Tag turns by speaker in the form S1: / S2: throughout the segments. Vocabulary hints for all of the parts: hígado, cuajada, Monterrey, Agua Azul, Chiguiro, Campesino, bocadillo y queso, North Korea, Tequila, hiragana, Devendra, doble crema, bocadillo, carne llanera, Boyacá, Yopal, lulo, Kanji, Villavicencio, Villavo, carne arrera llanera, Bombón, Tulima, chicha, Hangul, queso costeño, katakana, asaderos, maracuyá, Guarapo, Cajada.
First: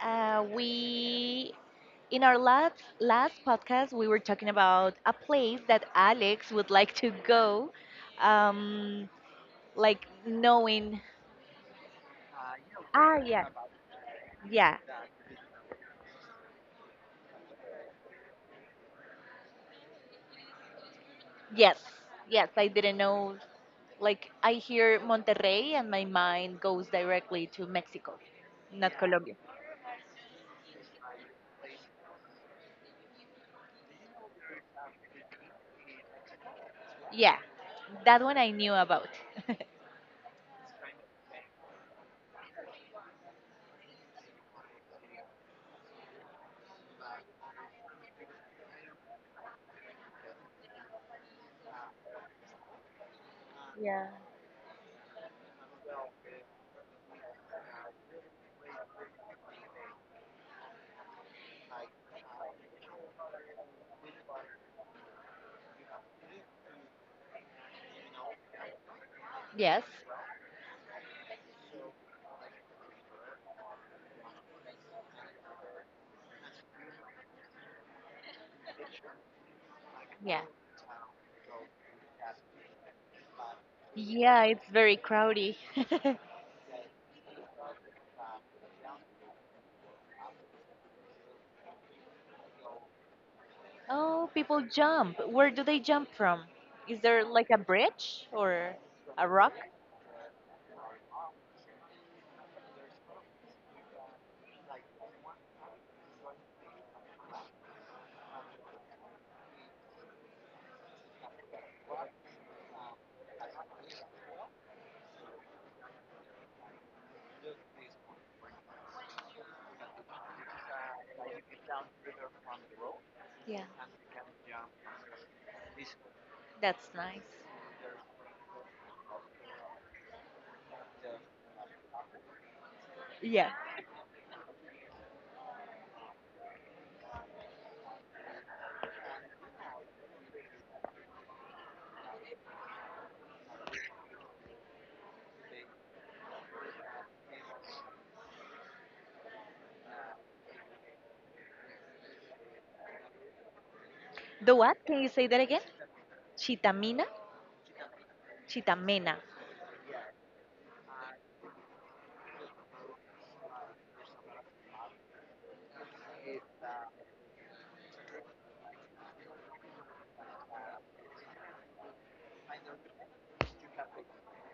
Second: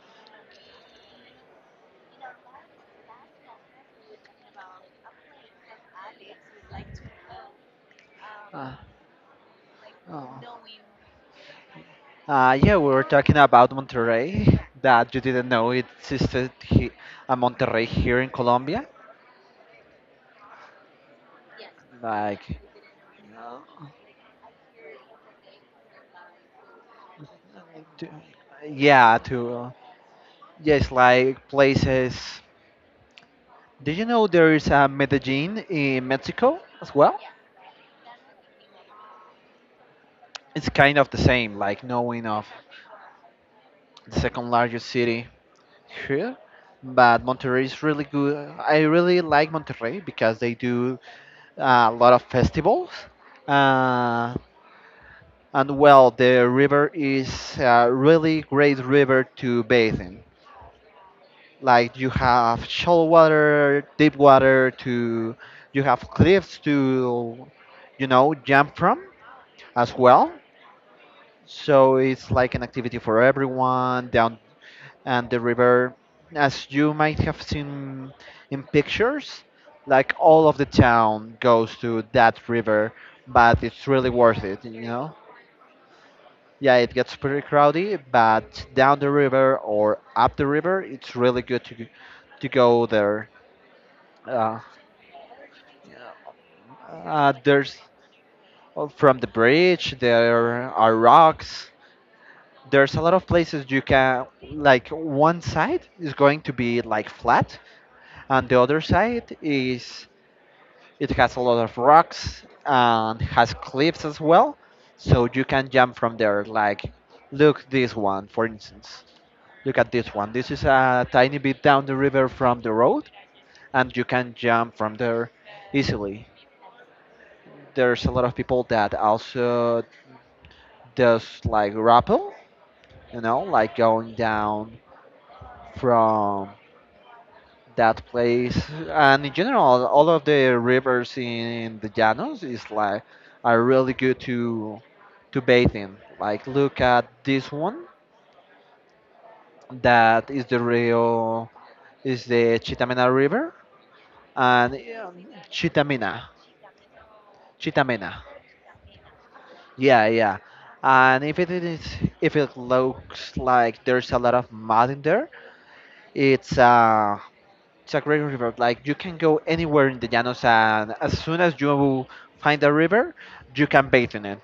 S1: We in our last podcast we were talking about a place that Alex would like to go,
S2: Uh,
S1: um, like
S2: oh.
S1: knowing.
S2: Yeah, we were talking
S1: Yeah,
S2: about Monterrey,
S1: yeah,
S2: that you didn't know it existed he, a Monterrey here in Colombia.
S1: yes, yes.
S2: Like,
S1: I didn't know.
S2: uh,
S1: Like I hear Monterrey and my mind goes directly to
S2: to-
S1: Mexico, not
S2: yeah,
S1: Colombia.
S2: to, uh, yes, like places. Did you know there is a Medellin in Mexico as well?
S1: Yeah, that one I knew about.
S2: It's kind of the same, like knowing of the second largest city here. But Monterrey is really good. I really like Monterrey because they do a lot of festivals.
S1: Yeah,
S2: Uh, and well, the river is a really great river to bathe in. Like you have shallow water, deep water to, you have cliffs to, you know, jump from
S1: yes,
S2: as well. So it's like an activity for everyone. Down and the river, as you might have seen in pictures, like
S1: yeah.
S2: all of the town goes to that river, but it's really
S1: Yeah,
S2: worth
S1: it's
S2: it you
S1: very
S2: know
S1: crowded.
S2: Yeah, it gets pretty crowded, but down the river or up the river it's really good to go there.
S1: Oh, people
S2: uh,
S1: jump. Where do they jump from? Is there like a
S2: there's
S1: bridge or
S2: from
S1: a
S2: the
S1: rock?
S2: bridge there are rocks, there's a lot of places you can, like one side is going to be like flat and the other side is, it has a lot of rocks and has cliffs as well, so you can jump from there. Like, look this one, for instance. Look at this one. This is a tiny bit down the river from the road,
S1: Yeah,
S2: and you can jump from there easily.
S1: that's nice.
S2: There's a lot of people that also does like rappel, you know,
S1: Yeah.
S2: like going down from that place, and in general all of the rivers in the llanos is like, are really good to bathe in. Like look at this one, that is the rio, is the chitamena river.
S1: The what?
S2: And
S1: Can you say
S2: um,
S1: that again?
S2: Chitamena,
S1: Chitamina?
S2: chitamena.
S1: Chitamena.
S2: Yeah, yeah. And if it is, if it looks like there's a lot of mud in there, it's uh it's a great river. Like you can go anywhere in the Llanos, and as soon as you find a river, you can bathe in it.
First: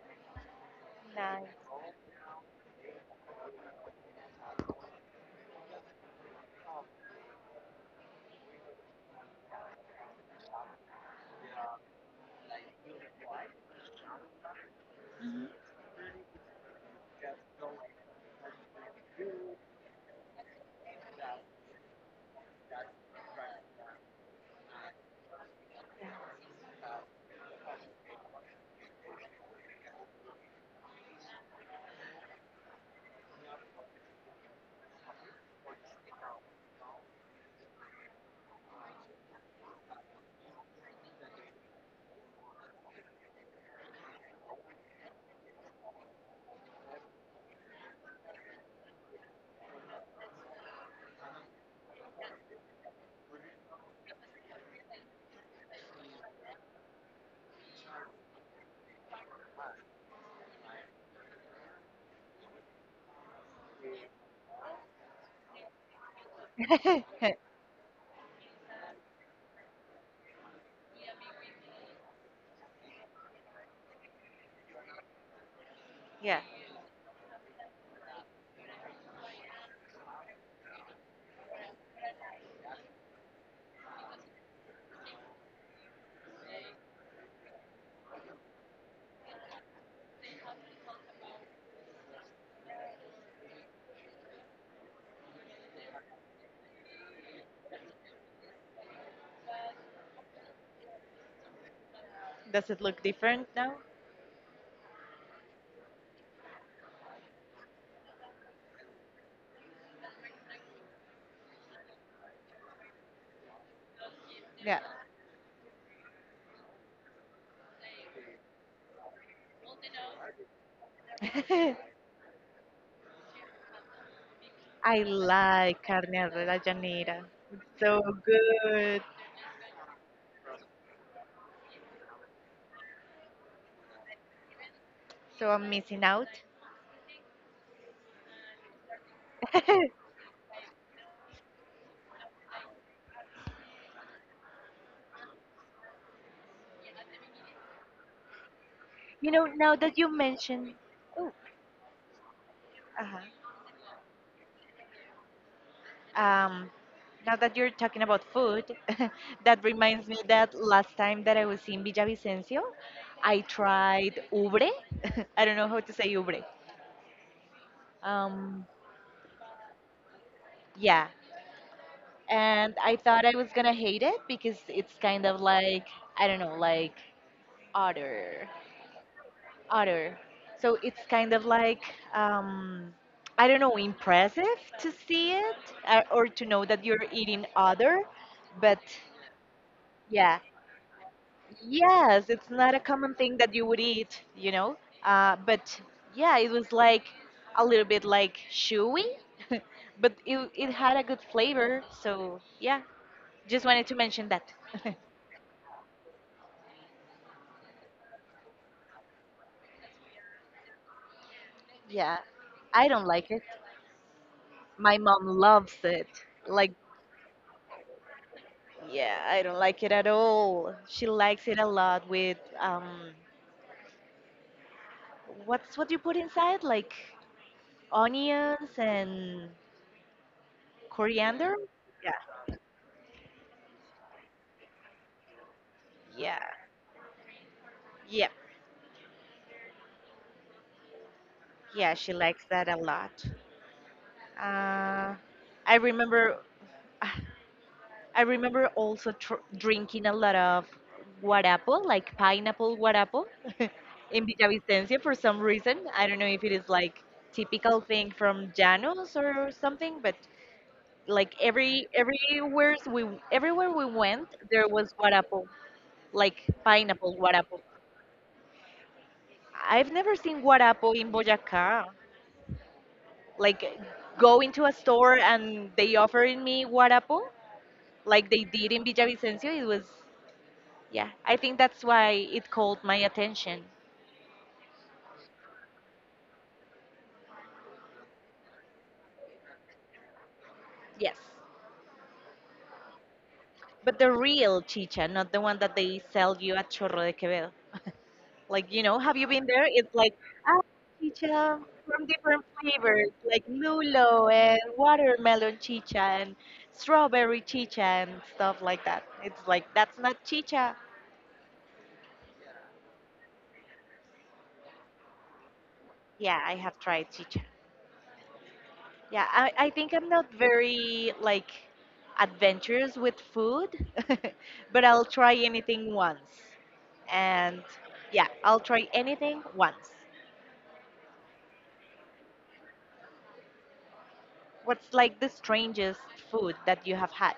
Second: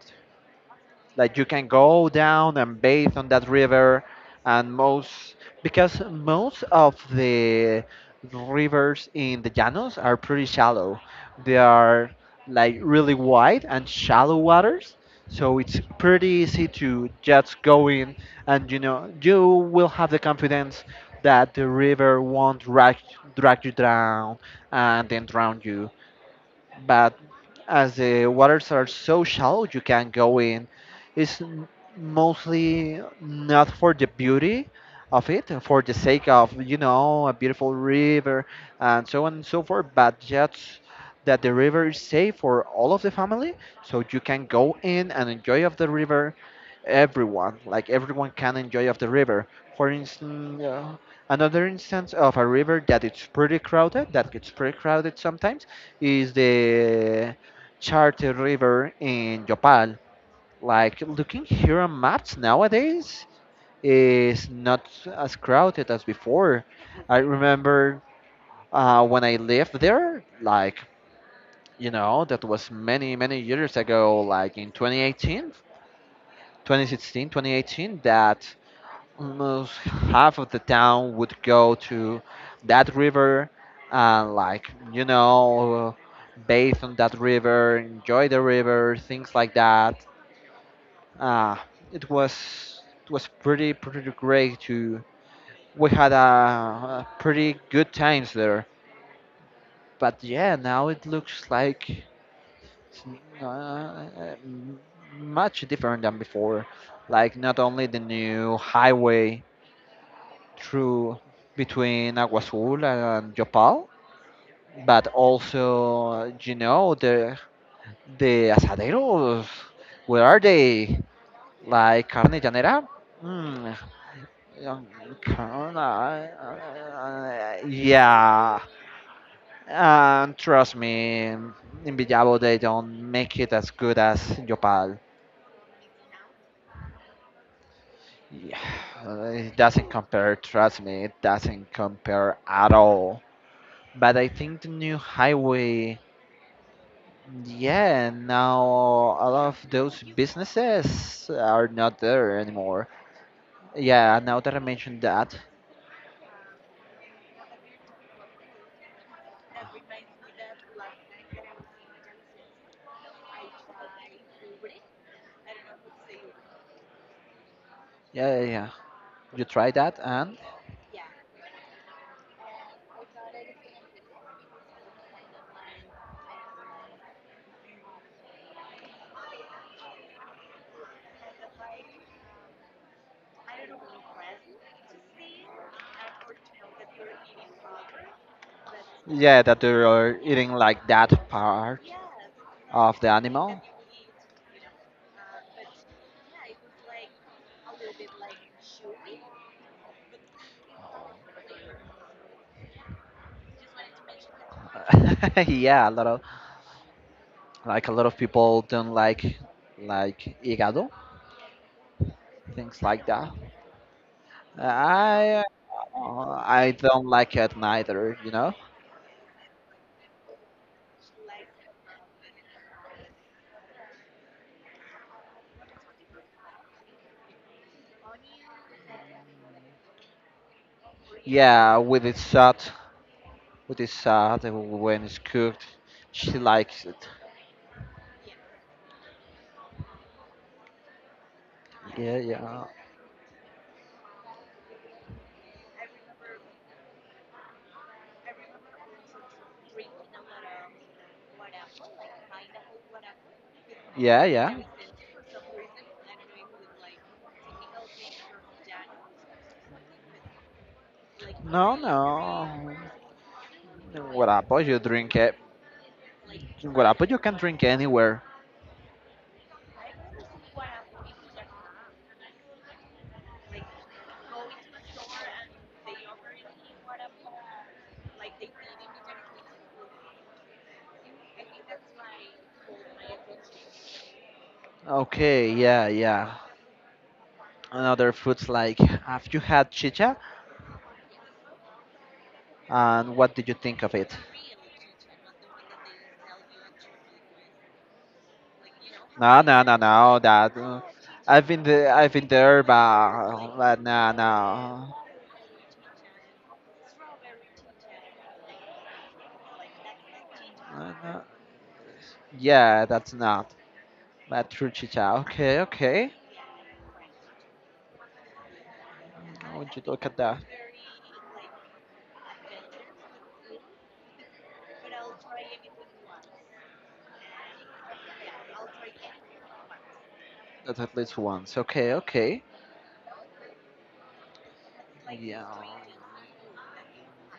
S2: Like you can go down and bathe on that river, and most, because most of the rivers in the Llanos are pretty shallow. They are like really wide and shallow waters, so it's pretty easy to just go in, and you know you will have the confidence that the river won't drag, drag you down and then drown you, but as the waters are so shallow, you can go in. It's m- Mostly not for the beauty of it, for the sake of, you know, a beautiful river and so on and so forth, but just that the river is safe for all of the family, so you can go in and enjoy of the river. Everyone, like everyone, can enjoy of the river. For instance, another instance of a river that it's pretty crowded, that gets pretty crowded sometimes, is the Charter River in Yopal. Like looking here on maps nowadays is not as crowded as before.
S1: Nice.
S2: I remember when I lived there, like you know, that was many many years ago, like in 2018,
S1: Yeah.
S2: 2016, 2018. That almost half of the town would go to that river and, like, you know, bathe on that river, enjoy the river, things like that. Uh, it was it was pretty pretty great to, we had a pretty good times there, but yeah now it looks like it's,
S1: Does it look different now?
S2: uh, much different than before. Like not only the new highway through, between Agua Azul and Yopal,
S1: Yeah.
S2: but also you know the asaderos. Where are they? Like carne llanera? Mm, um,
S1: I
S2: Carne,
S1: like carne arrera llanera. It's so
S2: yeah.
S1: good.
S2: And trust me, in Villavo they don't make it as good as Yopal.
S1: So I'm missing out.
S2: Yeah, it doesn't compare. Trust me, it doesn't compare at all. But I think the new highway, yeah, now a
S1: You
S2: lot
S1: know,
S2: of
S1: now that
S2: those
S1: you mention,
S2: businesses
S1: oh,
S2: are not there anymore.
S1: uh-huh.
S2: Yeah, now that I mentioned that,
S1: Um, Now that you're talking about food, that reminds me that last time that I was in Villavicencio, I tried ubre. I don't know how to say ubre.
S2: yeah, yeah, yeah.
S1: Um,
S2: You try that and
S1: yeah, and I thought I was gonna hate it because it's kind of like I don't know, like otter, otter. So it's kind of like um, I don't know, impressive to see it or to know that you're eating otter, but
S2: yeah, that they are
S1: yeah.
S2: eating like that part
S1: Yes, it's not a
S2: of the
S1: common thing that
S2: animal.
S1: you would eat, you know. But yeah, it was like a little bit like chewy, but it had a good flavor. So yeah, just wanted to mention that.
S2: Yeah, a lot of, like a lot of people don't like hígado,
S1: Yeah,
S2: things
S1: I
S2: like
S1: don't
S2: that.
S1: like it. My mom
S2: I
S1: loves it.
S2: uh, I
S1: Like,
S2: don't like it neither, you know.
S1: yeah, I don't like it at all. She likes it a lot with what's what you put inside? Like onions and coriander?
S2: Yeah, with
S1: Yeah,
S2: its shot, with the salad, and when it's cooked, she
S1: yeah,
S2: likes it.
S1: yeah. Yeah, she
S2: Yeah,
S1: likes
S2: yeah,
S1: that a lot. Uh, I remember, I remember also tr drinking a lot of guarapo, like pineapple guarapo,
S2: yeah,
S1: in
S2: yeah.
S1: Villavicencio for some reason. I don't know if it is like typical thing from Llanos or something, but like
S2: No, no.
S1: everywhere we went,
S2: Guarapo,
S1: there
S2: you
S1: was
S2: drink it.
S1: guarapo, like
S2: Guarapo, you
S1: pineapple
S2: can
S1: guarapo.
S2: drink anywhere.
S1: I've never seen guarapo in Boyacá. Like go into a store and they offered me guarapo like they did in Villavicencio. It was yeah. I think that's why it called my attention.
S2: Okay, yeah, yeah. Another foods like, have you had chicha?
S1: Yes,
S2: And what did you think of
S1: but the
S2: it?
S1: real chicha, not the one that they sell you at Chorro de Quevedo. Like you know, have you
S2: No,
S1: been
S2: no,
S1: there?
S2: no,
S1: It's like
S2: no. That
S1: ah,
S2: I've
S1: chicha
S2: been there,
S1: from different flavors, like
S2: but no,
S1: lulo and
S2: no.
S1: watermelon chicha and strawberry chicha and stuff like that. It's like that's not chicha.
S2: No, yeah, that's not. But true chicha. Okay, okay.
S1: Yeah, I have tried chicha. Yeah,
S2: I
S1: I
S2: want you
S1: think
S2: look
S1: I'm
S2: at
S1: not
S2: that.
S1: very like adventurous with food, but I'll try anything once. And yeah, I'll try anything once.
S2: That's at least once. Okay, okay.
S1: What's like the
S2: Yeah.
S1: strangest food that you have had?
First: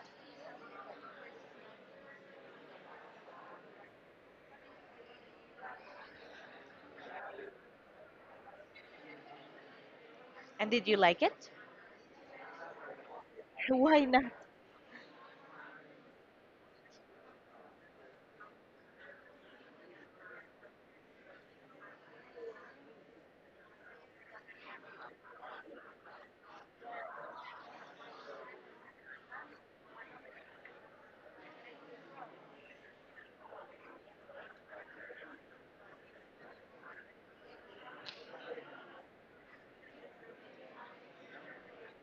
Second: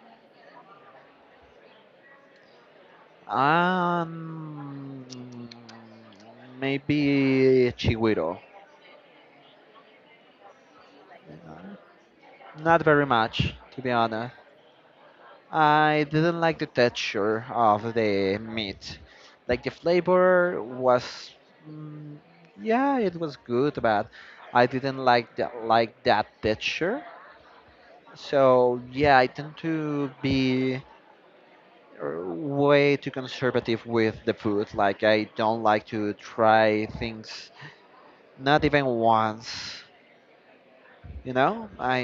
S2: Um, Maybe Chiguiro.
S1: And did you like it?
S2: Not very much, to be
S1: Why not?
S2: honest. I didn't like the texture of the meat. Like the flavor was, mm, yeah, it was good, but I didn't like that texture. So yeah, I tend to be way too conservative with the food. Like I don't like to try things, not even once. You know, I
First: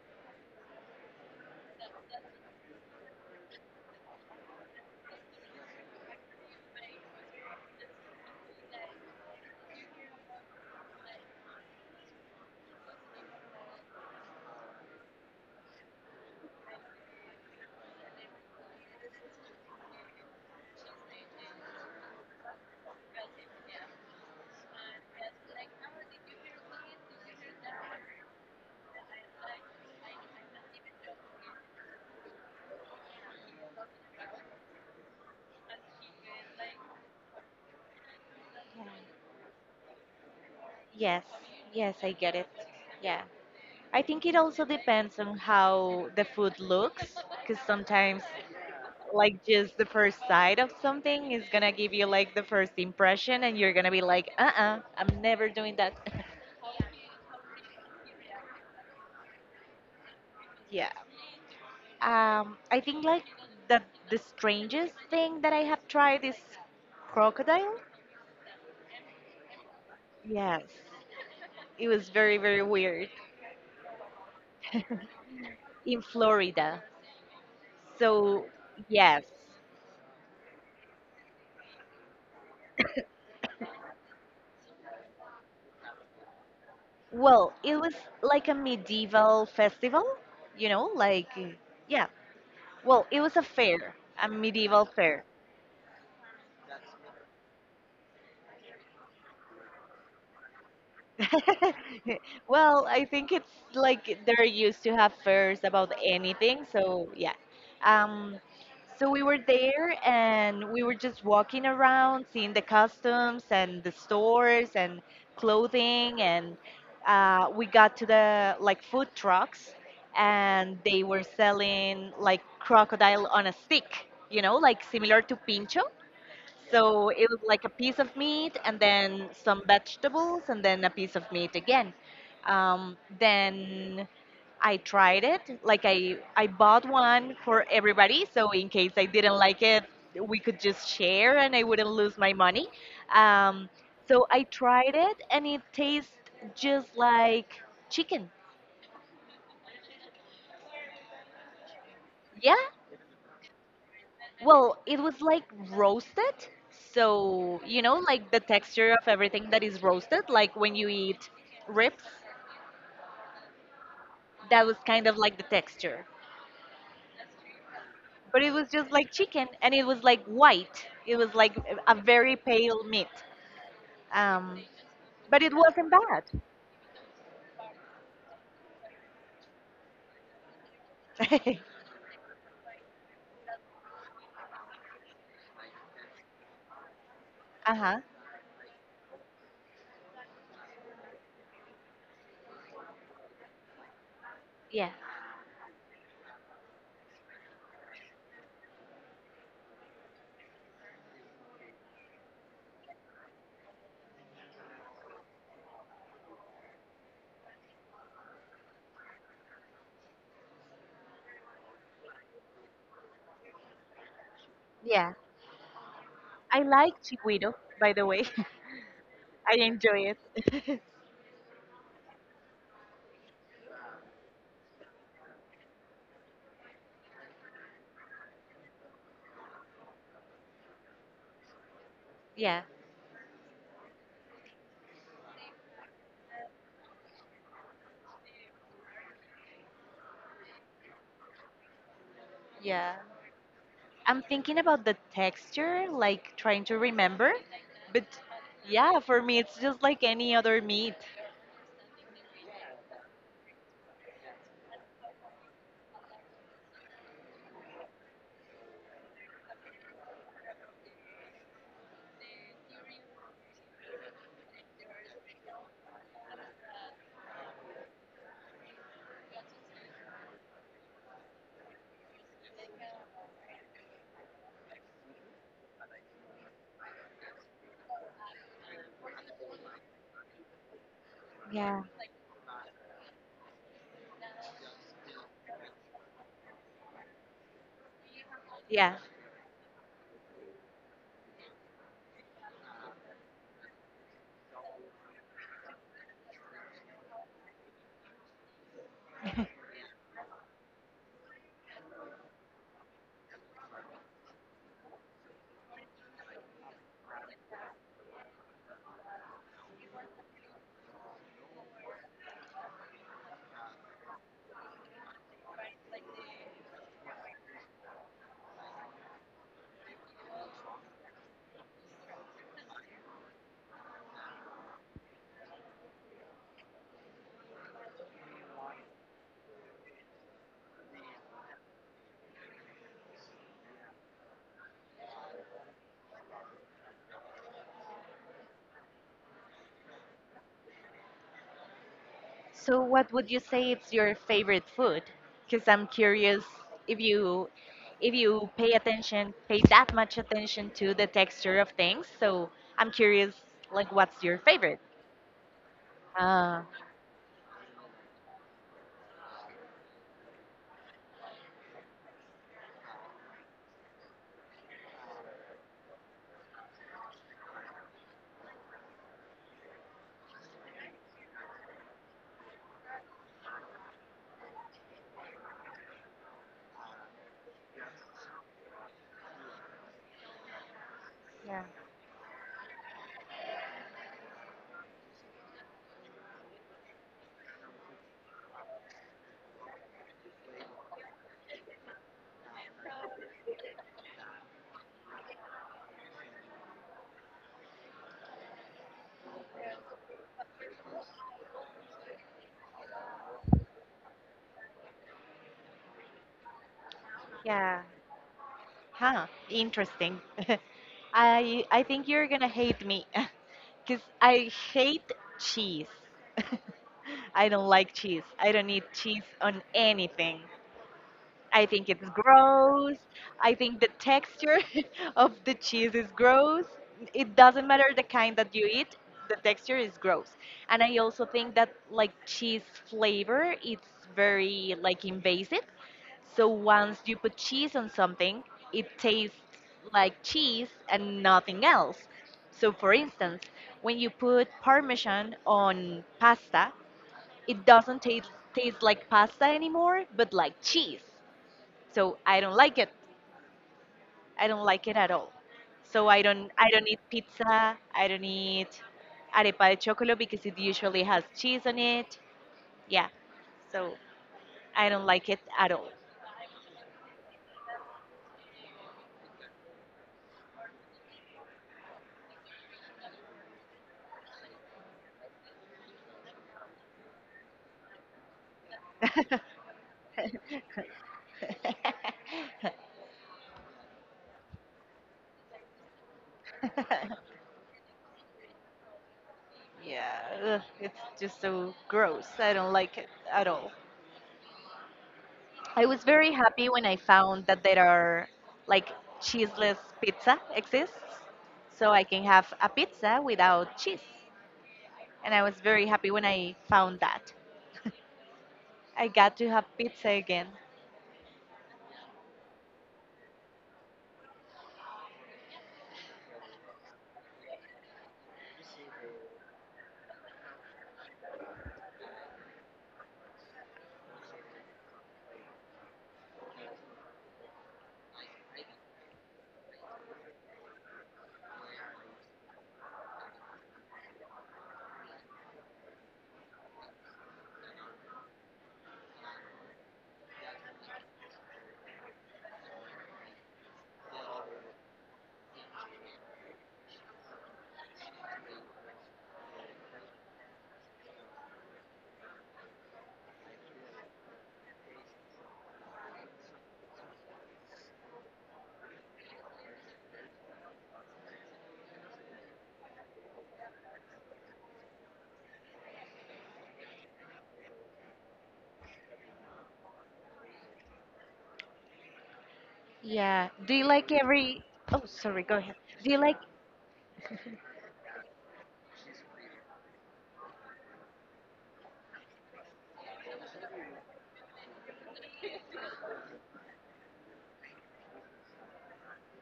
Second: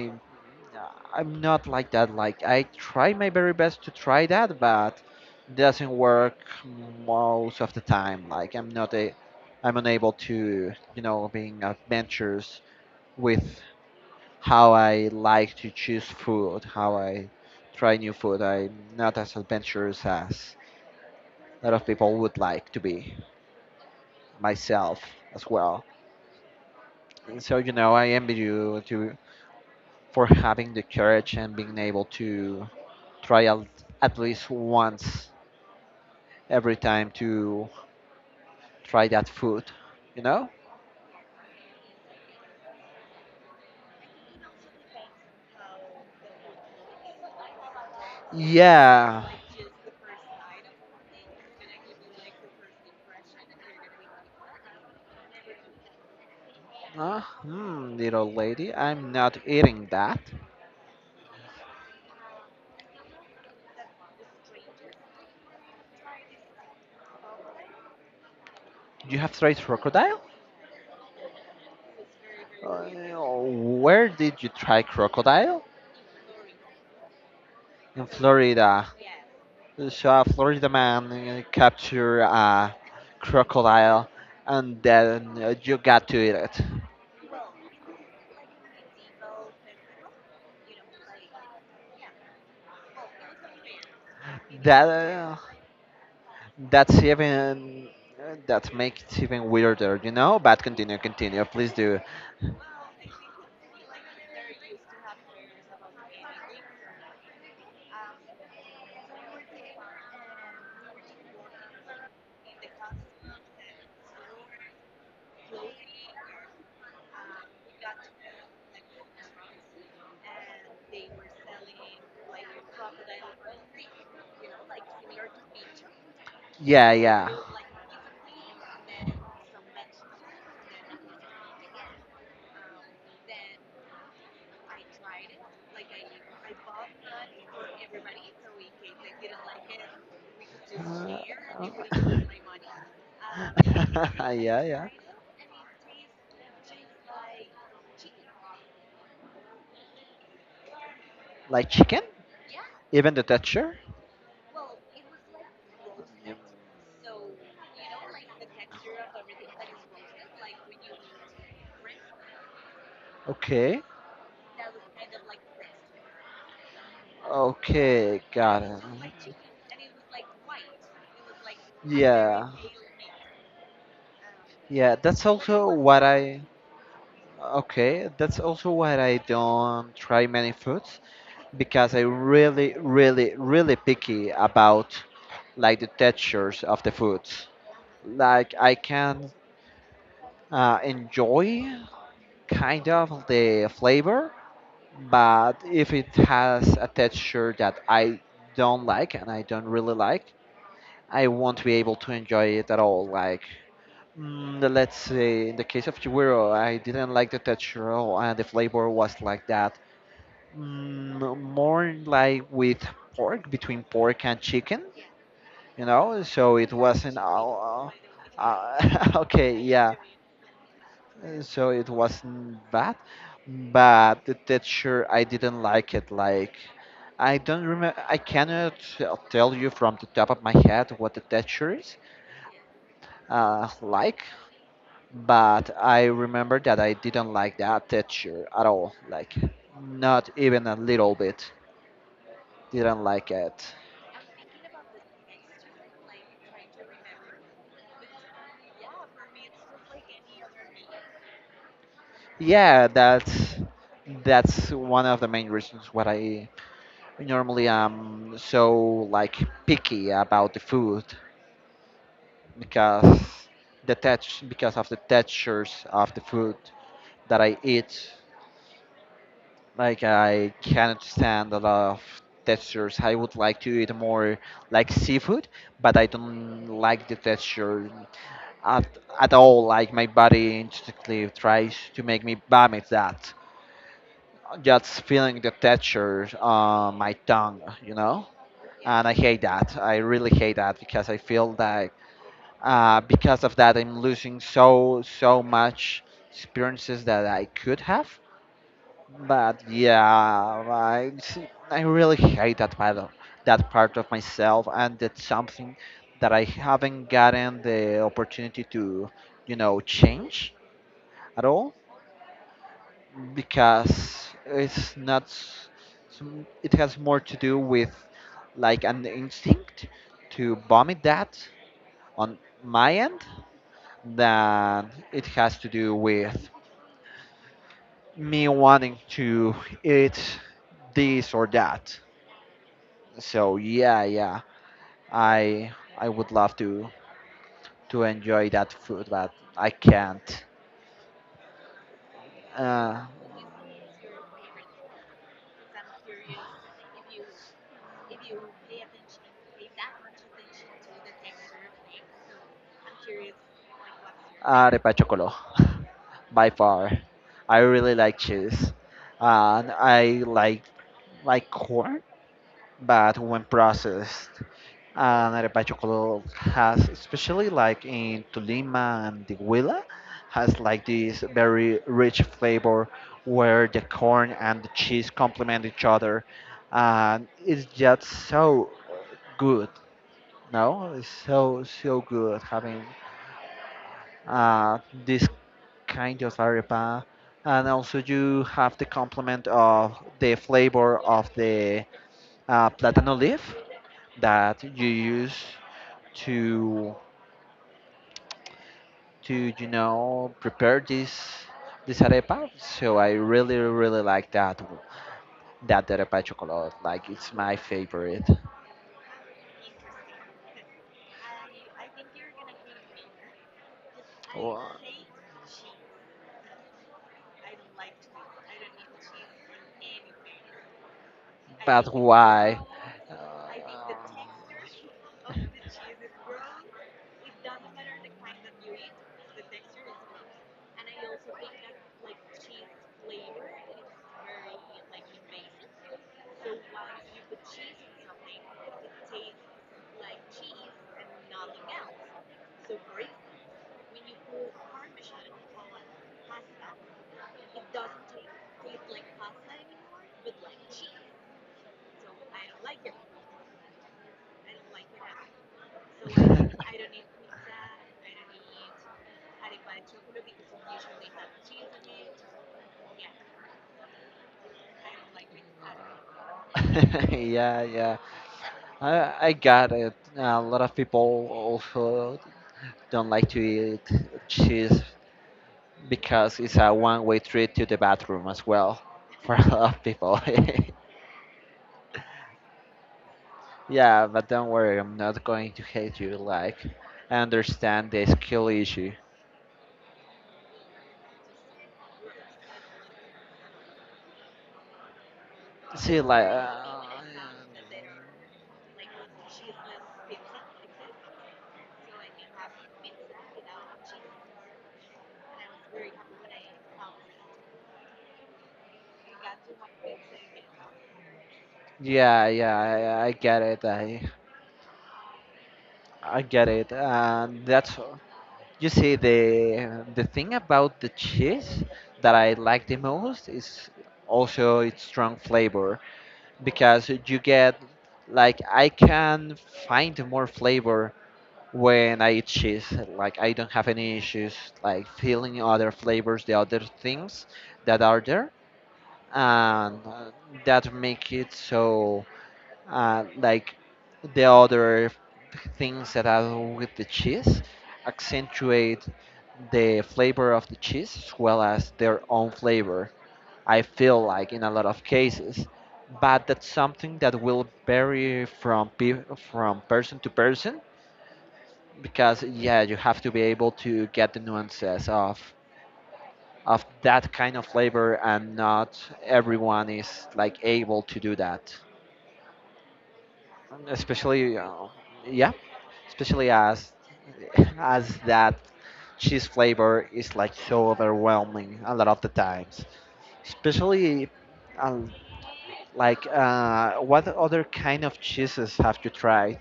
S2: Uh, I'm not like that. Like I try my very best to try that, but doesn't work most of the time. Like I'm not a, I'm unable to, you know, being adventurous with how I like to choose food, how I try new food. I'm not as adventurous as a lot of people would like to be. Myself as well. So you know, I envy you to, for having the courage and being able to trial at least once every time to
S1: Yeah.
S2: try that food, you know?
S1: Yes, yes, I get it. Yeah. I think it also depends on how the food looks, because sometimes
S2: Yeah.
S1: like just the first sight of something is gonna give you like the first impression and you're gonna be like uh-uh, I'm never doing that.
S2: Hmm, little lady, I'm not eating that.
S1: Yeah. I think like the the strangest thing that I have tried is crocodile.
S2: You have tried crocodile?
S1: Yes, it was very very weird.
S2: Uh, where did you try crocodile?
S1: In Florida.
S2: In
S1: So
S2: Florida.
S1: yes,
S2: So a Florida man captured a crocodile and then you got to eat it.
S1: well it was like a medieval festival, you know, like yeah, well it was a fair, a medieval
S2: That.
S1: fair.
S2: That's even that makes it even weirder, you know? But continue, continue, please do.
S1: Well, I think it's like they're used to have fairs about anything. So yeah. Um, so we were there and we were just walking around, seeing the customs and the stores and clothing, and we got to the like food trucks, and they were selling like crocodile on a stick, you know, like similar to pincho.
S2: Yeah,
S1: So it
S2: yeah.
S1: was like a piece of meat and then some vegetables and then a piece of meat again. Then I tried it. Like I bought one for everybody. So in case I didn't like it, we could just
S2: Uh,
S1: share and I wouldn't lose my money. Um, so
S2: oh.
S1: I
S2: Yeah, yeah.
S1: tried it and it tastes just like chicken.
S2: Like chicken?
S1: Yeah.
S2: Even the texture?
S1: Well, it was like roasted. So, you know, like the texture of everything that is roasted, like when you eat ribs,
S2: Okay.
S1: that was kind of like the texture.
S2: Okay,
S1: But it
S2: got
S1: was
S2: it.
S1: just like chicken and it was like white. It was like a very
S2: Yeah.
S1: pale meat. Um,
S2: Yeah, that's But it
S1: but it
S2: also was
S1: wasn't
S2: what
S1: bad.
S2: I Okay, that's also what I don't try many foods because I really, really, really picky about like the textures of the foods.
S1: Uh huh.
S2: Like I can enjoy kind of the flavor,
S1: Yeah.
S2: but if it has a texture that I don't like and I don't really like, I won't be able to enjoy it at all. Like, mm, let's say in the case of Chiguero, I didn't like the texture at, and the flavor was like that. Mm, more like with pork, between pork and chicken,
S1: Yeah.
S2: you know? So
S1: I
S2: it
S1: like
S2: wasn't.
S1: chiquito, by the way. I
S2: Okay, yeah.
S1: enjoy it.
S2: So it wasn't bad, but the texture I didn't like it, like I don't remember, I cannot tell you from the top of my head what the texture is,
S1: Yeah.
S2: like, but I remember that I didn't like that texture at all, like not even a little bit,
S1: Yeah.
S2: didn't like it.
S1: I'm thinking about the texture, like trying to remember. But yeah, for me, it's just like any other meat.
S2: Yeah, that's one of the main reasons why I normally am so like picky about the food, because the touch, because of the textures of the food that I eat. Like I cannot stand a lot of textures. I would like to eat more like seafood, but I don't like the texture at, at all. Like my body instantly tries
S1: Yeah.
S2: to make me vomit that. Just feeling the texture on my tongue, you know?
S1: Yeah.
S2: And I hate that. I really hate that because I feel that because of that, I'm losing so so much experiences that I could have. But yeah, I really hate that part of myself, and that's something that I haven't gotten the opportunity to, you know, change at all because it's not. S- some- it has more to do with like an instinct to vomit that on my end, that it has to do with me wanting to eat this or that. So yeah, yeah, I I would love to enjoy that food, but I can't.
S1: So
S2: Uh,
S1: what would you say it's your favorite food? Because I'm curious if you if you pay attention, pay that much attention to the texture of things. So I'm curious, like, what's your favorite?
S2: Arepa chocolo, by
S1: Ah.
S2: far. I really like cheese, and I like corn, but when processed, and Arepacho has, especially like in Tulima and Tequila, has like this very rich flavor where the corn and the cheese complement each other, and it's just so good. No, it's so
S1: Yeah.
S2: so good having uh, this kind of arepa, and also you have the complement of the flavor of the platano leaf that you use to you know prepare this arepa. So I really really like that arepa chocolate. Like it's my
S1: Yeah.
S2: favorite.
S1: Huh, interesting. I think you're gonna hate me because I
S2: Wha-
S1: hate cheese. I don't like cheese. I don't eat cheese on anything. I think
S2: But
S1: it's
S2: why?
S1: gross.
S2: Uh,
S1: I think the texture of the cheese is gross. It doesn't matter the kind that you eat, the texture is gross. And I also think that like cheese flavor, it's very like invasive. So once you put cheese on something, it tastes like cheese and nothing else. So for instance, when you put parmesan on pasta, it doesn't taste like pasta anymore, but like cheese. So I don't like it. I don't like it at all. So I don't eat pizza. I don't eat arepa de chocolate because it usually has cheese on it. Yeah. So I don't like it at all.
S2: yeah, yeah, I got it. A lot of people also don't like to eat cheese because it's a one-way trip to the bathroom as well for a lot of people. Yeah, but don't worry, I'm not going to hate you. Like, I understand the skill issue.
S1: Yeah, ugh, it's just so gross. I don't like it at all. I was
S2: See, like,
S1: very happy when I found that there are like cheeseless pizza exists, so I can have a pizza without cheese. And I was very happy when I found that. I got to have pizza again.
S2: yeah, yeah, I get it. I get it. And that's, you see, the thing about the cheese that I like the most is also its strong flavor. Because you get, like, I can find more flavor when I eat cheese. Like, I don't have any issues like feeling other flavors, the other things that are there, and that make it so, like the other things that are with the cheese accentuate the flavor of the cheese as well as their own flavor. I feel like in a lot of cases, but that's something that will vary from from person to person because, yeah, you have to be able to get the nuances of that kind of flavor, and not everyone is like able to do that.
S1: Yeah.
S2: And
S1: Do you like
S2: especially
S1: every? Oh,
S2: yeah,
S1: sorry. Go ahead. Do you
S2: especially
S1: like?
S2: as as that cheese flavor is like so overwhelming a lot of the times, especially, uh, like, what other kind of cheeses have you tried?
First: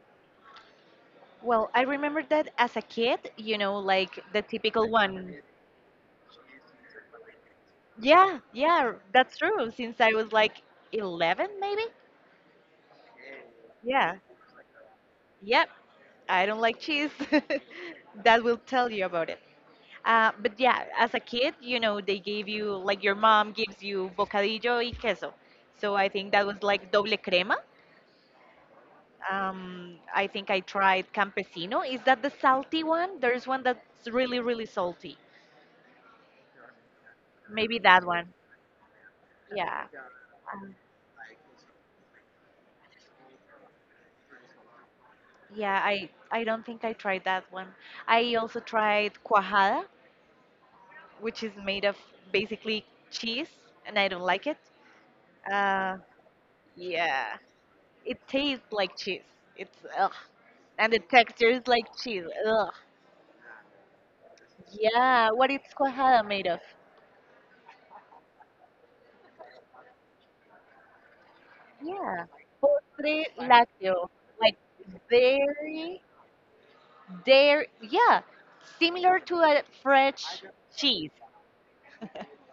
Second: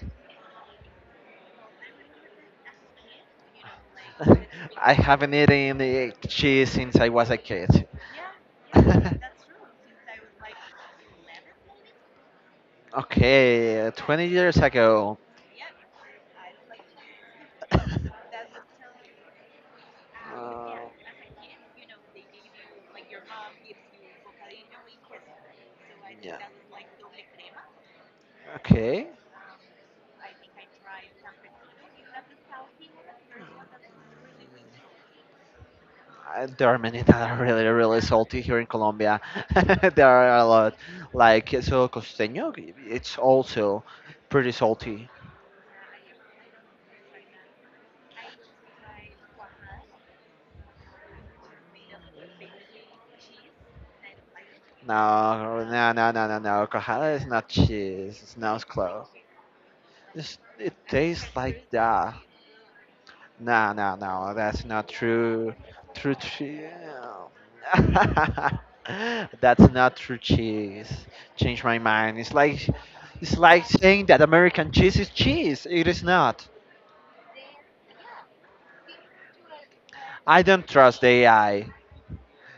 S1: Well, I remember that as a kid, you know, like the typical
S2: I haven't
S1: one.
S2: eaten cheese since I was a kid.
S1: Yeah, yeah, yeah, that's true. Since I was like 11, maybe.
S2: Okay,
S1: Yeah.
S2: 20 years ago.
S1: Yep, I don't like cheese.
S2: Uh,
S1: That will tell you about it. But yeah, as a kid, you know, they gave you like your mom gives you bocadillo y queso. So I think
S2: yeah.
S1: that was like doble crema.
S2: Okay.
S1: I think I tried Campesino. Is that the salty one? There's one that's really, really salty.
S2: There are many that are really,
S1: Maybe
S2: really
S1: that one.
S2: salty here in Colombia.
S1: Yeah.
S2: There are a lot.
S1: Um,
S2: Like queso costeño, it's also pretty salty.
S1: yeah, I don't think I tried that one. I also tried cuajada, which is made of basically cheese, and I don't like it.
S2: No, no,
S1: Uh,
S2: no, no, no, no. Cajada is
S1: yeah.
S2: not cheese.
S1: It
S2: It's not
S1: tastes like
S2: close.
S1: cheese. It's ugh.
S2: It
S1: And the
S2: tastes
S1: texture
S2: like
S1: is like
S2: that.
S1: cheese. Ugh.
S2: No, no, no, that's not
S1: Yeah.
S2: true.
S1: What is
S2: True
S1: cuajada made
S2: cheese.
S1: of?
S2: That's not true cheese. Change my mind.
S1: Yeah.
S2: It's
S1: Postre
S2: it's like saying
S1: lácteo.
S2: that
S1: Like
S2: American cheese is cheese. It is
S1: dairy.
S2: not.
S1: There, yeah, similar to a
S2: I
S1: French
S2: don't trust the
S1: cheese.
S2: AI.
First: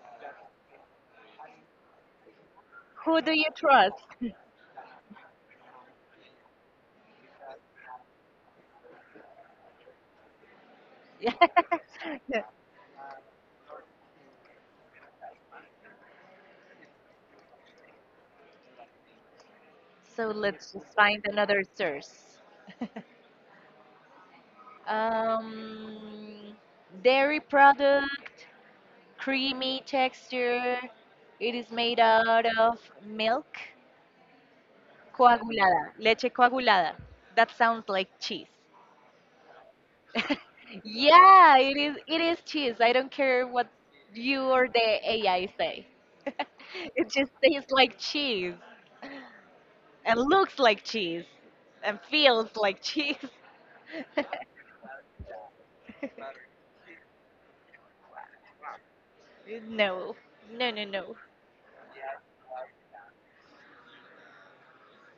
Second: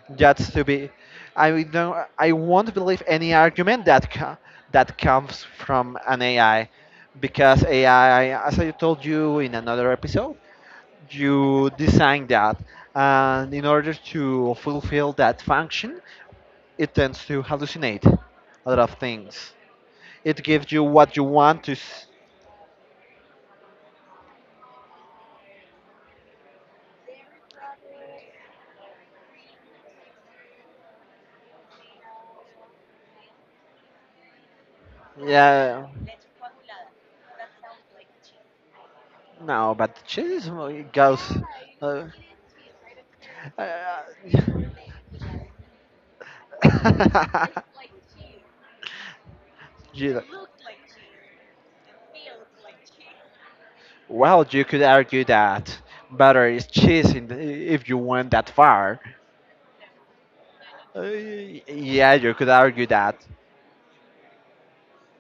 S2: That's to be. I don't. I won't believe
S1: Who do
S2: any
S1: you
S2: argument
S1: trust?
S2: that that comes from an AI, because AI, as I told you in another episode, you design that, and in order to fulfill that function it tends to hallucinate a lot of things.
S1: So
S2: It
S1: let's
S2: gives you
S1: just
S2: what
S1: find
S2: you want
S1: another
S2: to
S1: source. Um, Dairy product, creamy texture. It is made out of milk
S2: yeah.
S1: coagulada, leche coagulada. That sounds like cheese.
S2: No, but cheese goes,
S1: Yeah,
S2: uh,
S1: it is cheese. I don't care what you or
S2: uh,
S1: the AI say. It just tastes like cheese and
S2: you-
S1: looks like cheese and feels like cheese.
S2: well, you could argue that butter is cheese in the, if you went that far,
S1: No. No, no, no.
S2: yeah, you could argue that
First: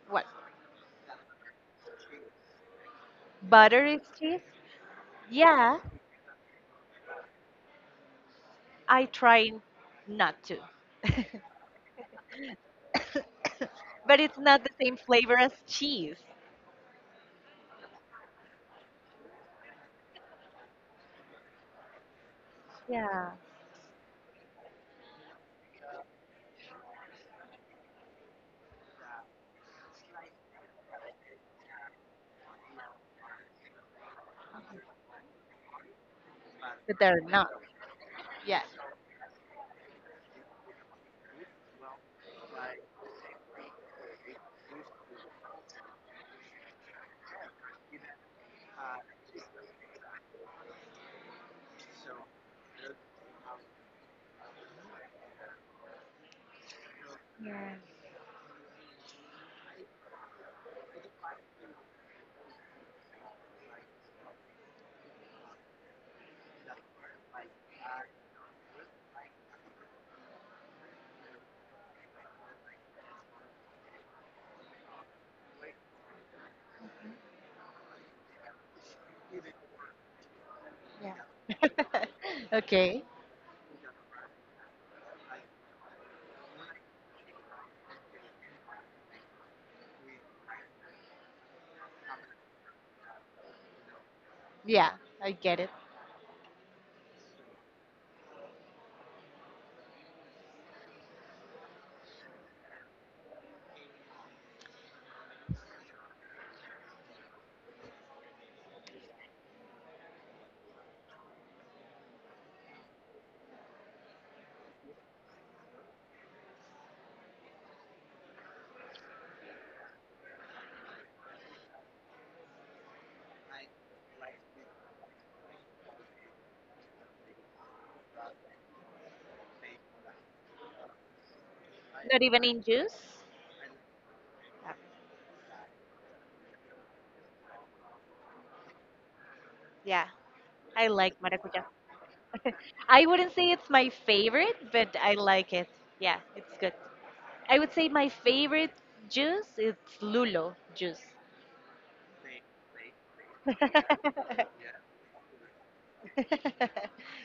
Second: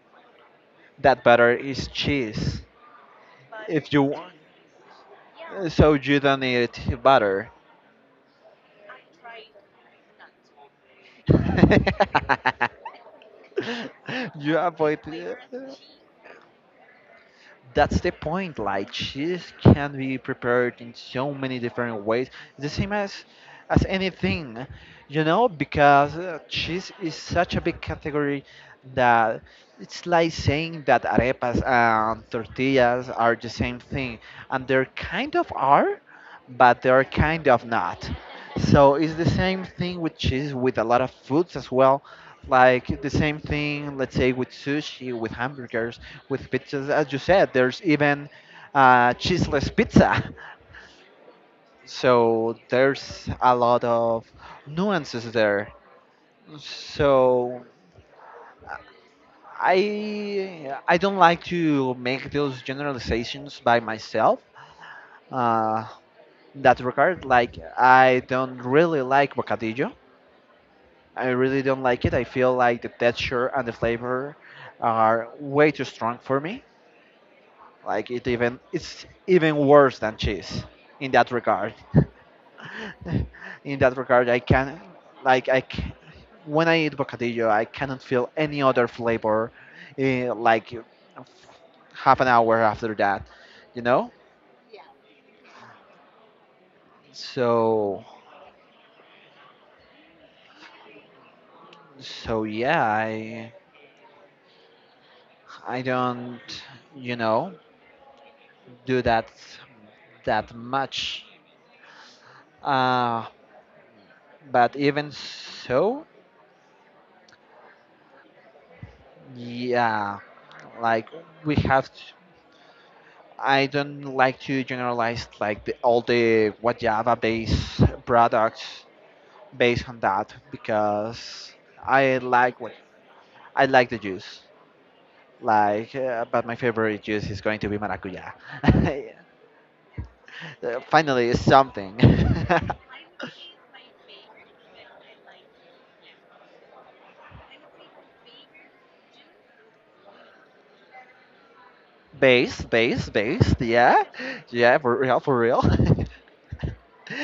S1: What?
S2: that butter is cheese.
S1: Butter
S2: If
S1: is
S2: you want,
S1: cheese? Yeah,
S2: so you don't need butter.
S1: I try not to. But it's
S2: You
S1: not the same
S2: avoid.
S1: flavor as cheese.
S2: That's the point. Like, cheese can be prepared in so many different ways. The same
S1: Yeah.
S2: as anything, you know, because cheese is such a big category that it's like saying that arepas and tortillas are the same thing, and they're kind of are, but
S1: But
S2: they're
S1: they're not.
S2: kind of not.
S1: Yeah.
S2: So it's the same thing with cheese, with a lot of foods as well. Like the same thing, let's say, with sushi, with hamburgers, with pizzas. As you said, there's even, cheeseless pizza. So there's a lot of nuances there. So I don't like to make those generalizations by myself. Uh, in that regard, like, I don't really like bocadillo. I really don't like it. I feel like the texture and the flavor are way too strong for me. Like, it even, it's even worse than cheese in that regard.
S1: Yeah. Okay.
S2: In that regard, I can, like I c- when I eat bocadillo, I cannot feel any other flavor, eh, like, half an hour after that, you know.
S1: Yeah, I get it.
S2: So so yeah, I don't, you know do that that much. Uh, but even so, yeah, like, we have to, I don't like to generalize like the, all the what Java based products based on that, because I
S1: Not even
S2: like
S1: in
S2: what,
S1: juice.
S2: I like the juice.
S1: Uh,
S2: Like, but my favorite juice is going to be maracuya.
S1: Yeah. I like
S2: Finally, it's
S1: maracuja.
S2: something.
S1: I wouldn't say it's my favorite, but I like it. Yeah, it's good. I would say my favorite juice is lulo juice.
S2: Based, based, based. Yeah, yeah, for real, for real.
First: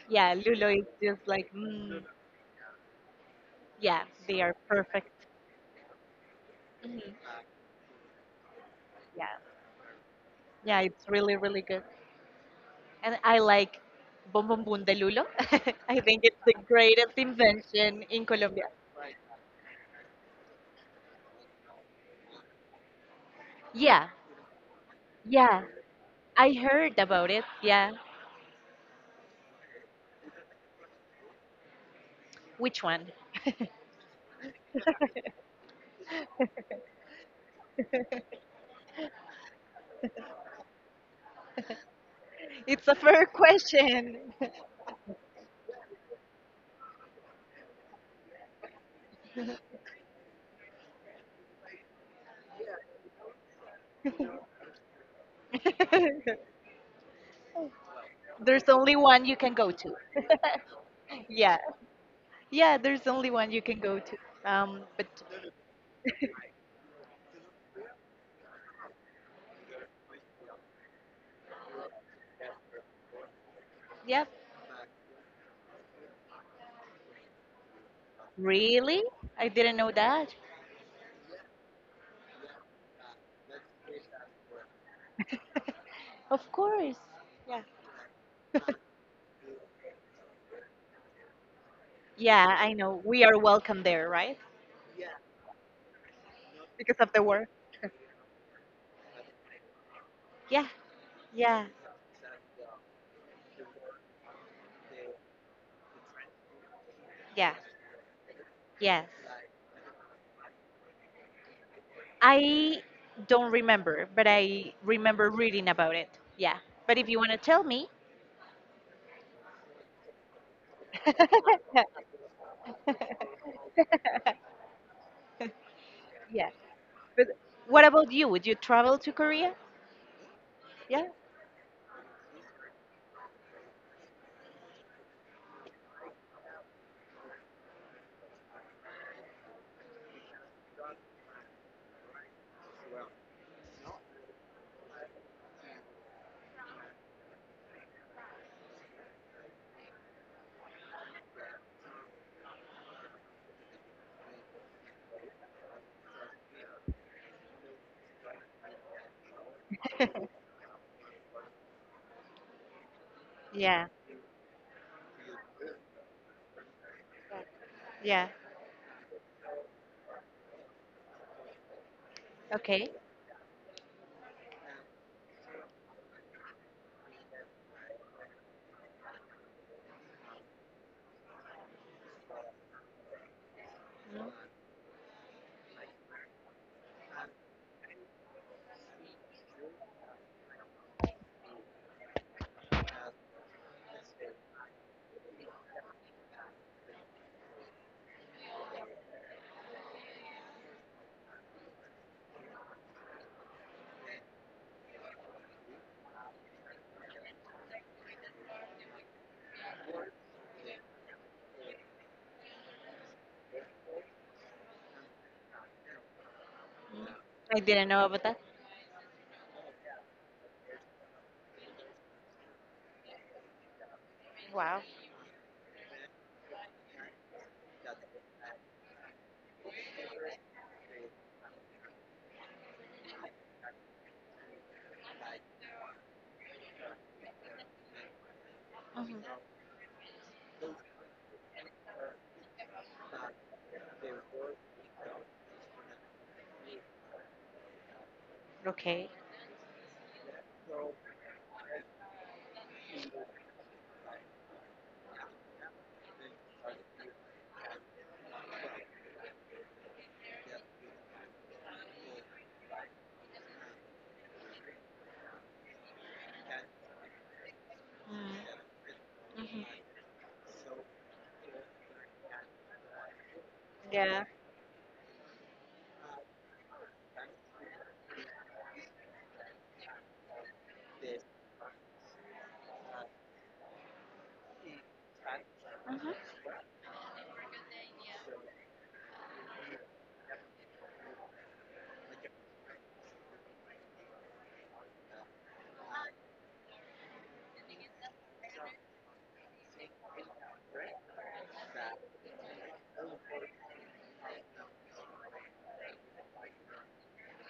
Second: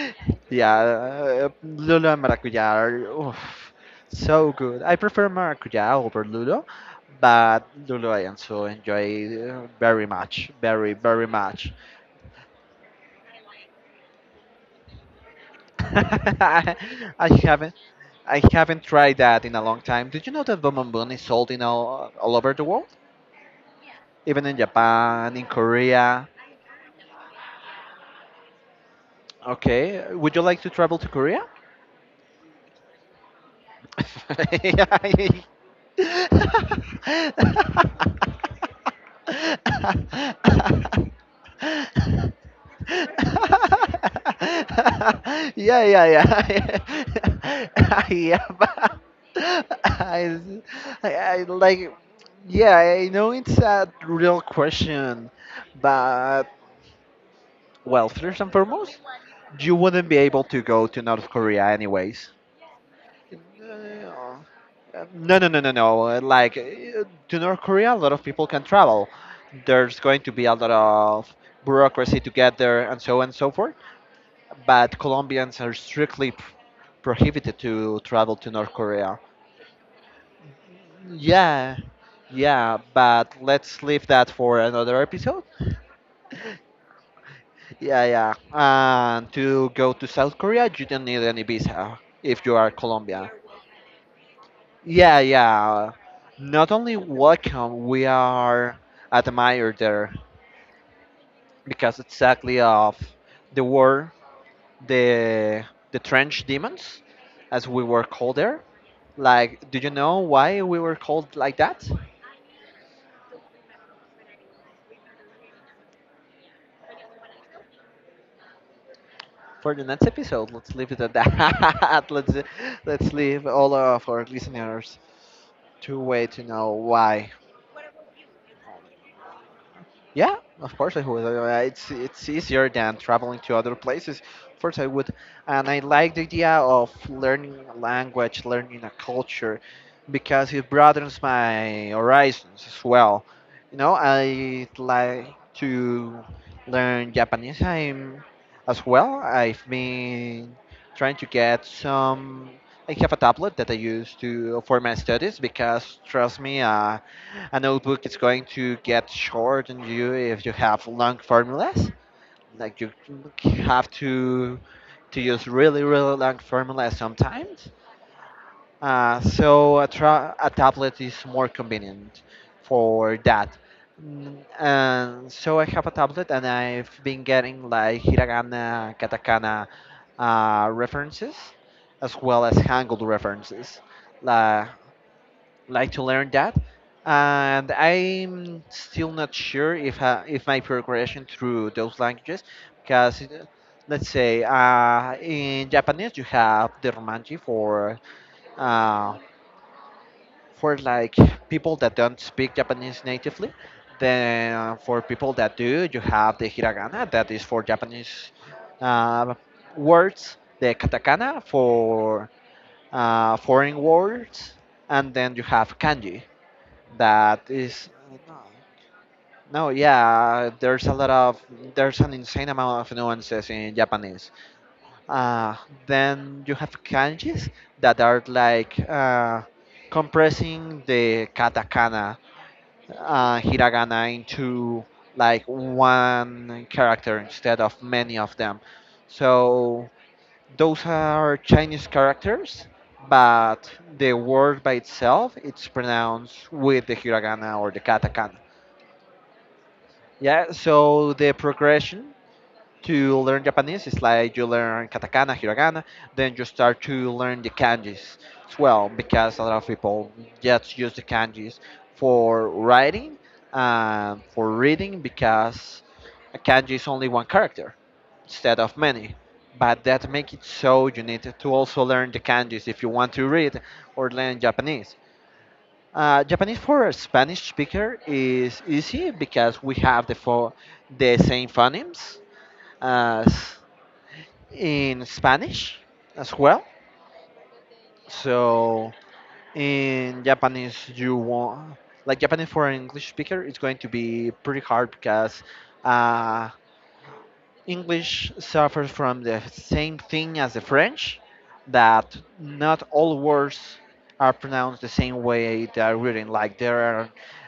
S1: Yeah, lulo
S2: Yeah,
S1: is just like, mm,
S2: Lulo and Maracuya are, oof,
S1: yeah, they
S2: so
S1: are
S2: good. I
S1: perfect.
S2: prefer Maracuya over Lulo,
S1: Mhm.
S2: but Lulo I also
S1: Yeah,
S2: enjoy very much,
S1: yeah,
S2: very,
S1: it's
S2: very
S1: really, really
S2: much.
S1: good. And I like bombombón de lulo. I think it's the greatest
S2: I haven't,
S1: invention in
S2: I
S1: Colombia.
S2: haven't tried that in a long time. Did you know that Bombon is sold in all over the world?
S1: Yeah,
S2: Even in Japan, in
S1: yeah.
S2: Korea.
S1: I heard about it. Yeah.
S2: Okay, would you like to travel to Korea?
S1: Which one?
S2: Yeah,
S1: It's a fair question.
S2: yeah, yeah, yeah. Yeah, but I, I like, yeah, I know it's a real question, but, well, first and
S1: There's only
S2: foremost,
S1: one you can go
S2: you
S1: to.
S2: wouldn't be able to go to North
S1: Yeah.
S2: Korea anyways.
S1: Yeah, there's only one you can go to.
S2: Uh,
S1: But
S2: No, no, no, no, no. Uh, like, to North Korea, a lot of people can travel. There's going to be a lot of bureaucracy to get there, and so on and so forth.
S1: Yeah,
S2: But Colombians are strictly prohibited to travel to North
S1: really?
S2: Korea.
S1: I didn't know that.
S2: Yeah, yeah. But let's leave that for another episode.
S1: Of course. Yeah.
S2: Yeah, yeah. And to go to South Korea, you don't need any visa
S1: Yeah,
S2: if you
S1: I
S2: are
S1: know. We
S2: Colombian.
S1: are welcome there, right?
S2: Yeah, yeah. Not
S1: Because
S2: only
S1: of the war.
S2: welcome, we are admired there
S1: Yeah, yeah,
S2: because exactly of the war, the the trench demons,
S1: yeah,
S2: as we were called there.
S1: yes.
S2: Like, do you know why we were called like that?
S1: I don't remember, but I remember reading about it. Yeah. But if you want to tell me,
S2: For the next episode, let's leave it at that. Let's leave all of our listeners to wait to
S1: yeah.
S2: know
S1: But
S2: why.
S1: what about you? Would you travel to Korea?
S2: Yeah, of course I
S1: Yeah.
S2: would. It's easier than traveling to other places. Of course I would, and I like the idea of learning a language, learning a culture, because it broadens my horizons as well. You know, I like to learn Japanese. I'm as well. I've been trying to get some. I have a tablet that I use to for my studies, because trust me, a notebook is going to get short on you if you have long formulas. Like, you
S1: Yeah.
S2: have to use really really long formulas sometimes.
S1: Yeah.
S2: So a, a tablet is more convenient
S1: Okay.
S2: for that. Mm, and so I have a tablet, and I've been getting like hiragana, katakana, references, as well as Hangul references. La, like to learn that. And I'm still not sure if, if my progression through those languages, because, let's say, in Japanese you have the romaji for, uh, for like people that don't speak Japanese natively. Then, for people that do, you have the Hiragana that is for Japanese, uh, words, the Katakana for foreign words, and then you have Kanji that
S1: I didn't
S2: is,
S1: know about that.
S2: no, yeah, there's a lot of, there's an insane amount of nuances in Japanese.
S1: Wow.
S2: uh, then you have kanjis that are like, compressing the katakana, hiragana into like one character instead of many of them.
S1: Hmm.
S2: So those are Chinese characters, but the word by itself, it's pronounced with the hiragana or the katakana.
S1: Okay.
S2: Yeah, so the progression to learn Japanese is like you learn katakana, hiragana, then you start to learn the kanjis as well, because a lot of people just use the kanjis for writing and for reading, because a kanji is only one character
S1: Mm-hmm.
S2: instead of many. But that makes it so you need to also learn the kanjis if you want to read or
S1: Yeah.
S2: learn Japanese. Japanese for a Spanish speaker is easy, because we have the the same phonemes as in Spanish
S1: Hmm.
S2: as well. So in Japanese, you want, like, Japanese for an English speaker, it's going to be pretty hard because, uh, English suffers from the same thing as the French, that not all words are pronounced the same way they are written. Like, there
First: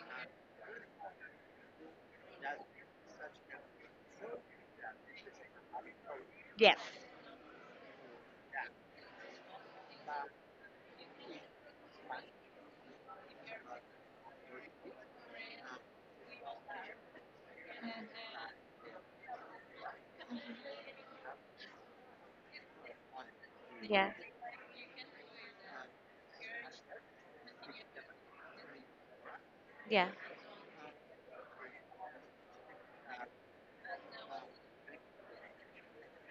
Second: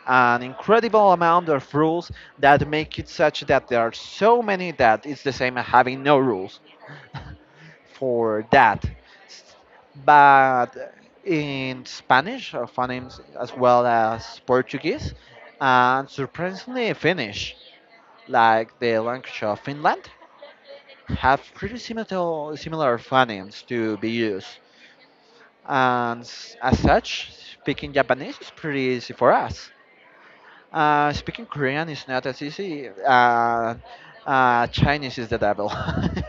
S2: are an incredible amount of rules that make it such that there are so many that it's the same as having no rules
S1: Yes.
S2: for that. S- but in Spanish, phonemes, as well as Portuguese, and surprisingly Finnish, like the language of Finland, have pretty similar, similar phonics to
S1: Yeah.
S2: be used. And as such, speaking Japanese is pretty easy for us.
S1: Yeah.
S2: Speaking Korean is not as easy. Chinese is the devil.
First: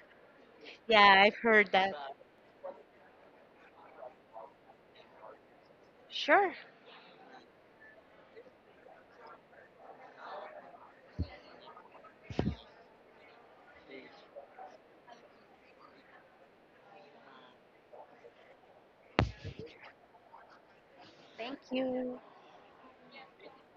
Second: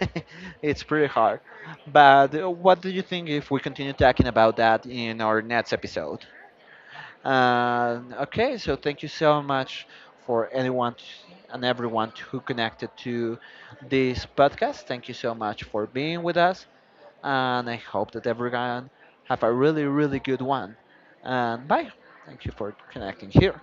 S2: It's pretty
S1: Yeah. I've
S2: hard.
S1: heard that.
S2: But, what do you think if we continue talking about that in our next episode?
S1: Sure.
S2: Okay, so thank you so much for anyone and everyone who connected to this podcast. Thank you so much for being with us, and I hope that everyone have a really really good one. And
S1: Thank
S2: bye. Thank you for connecting here.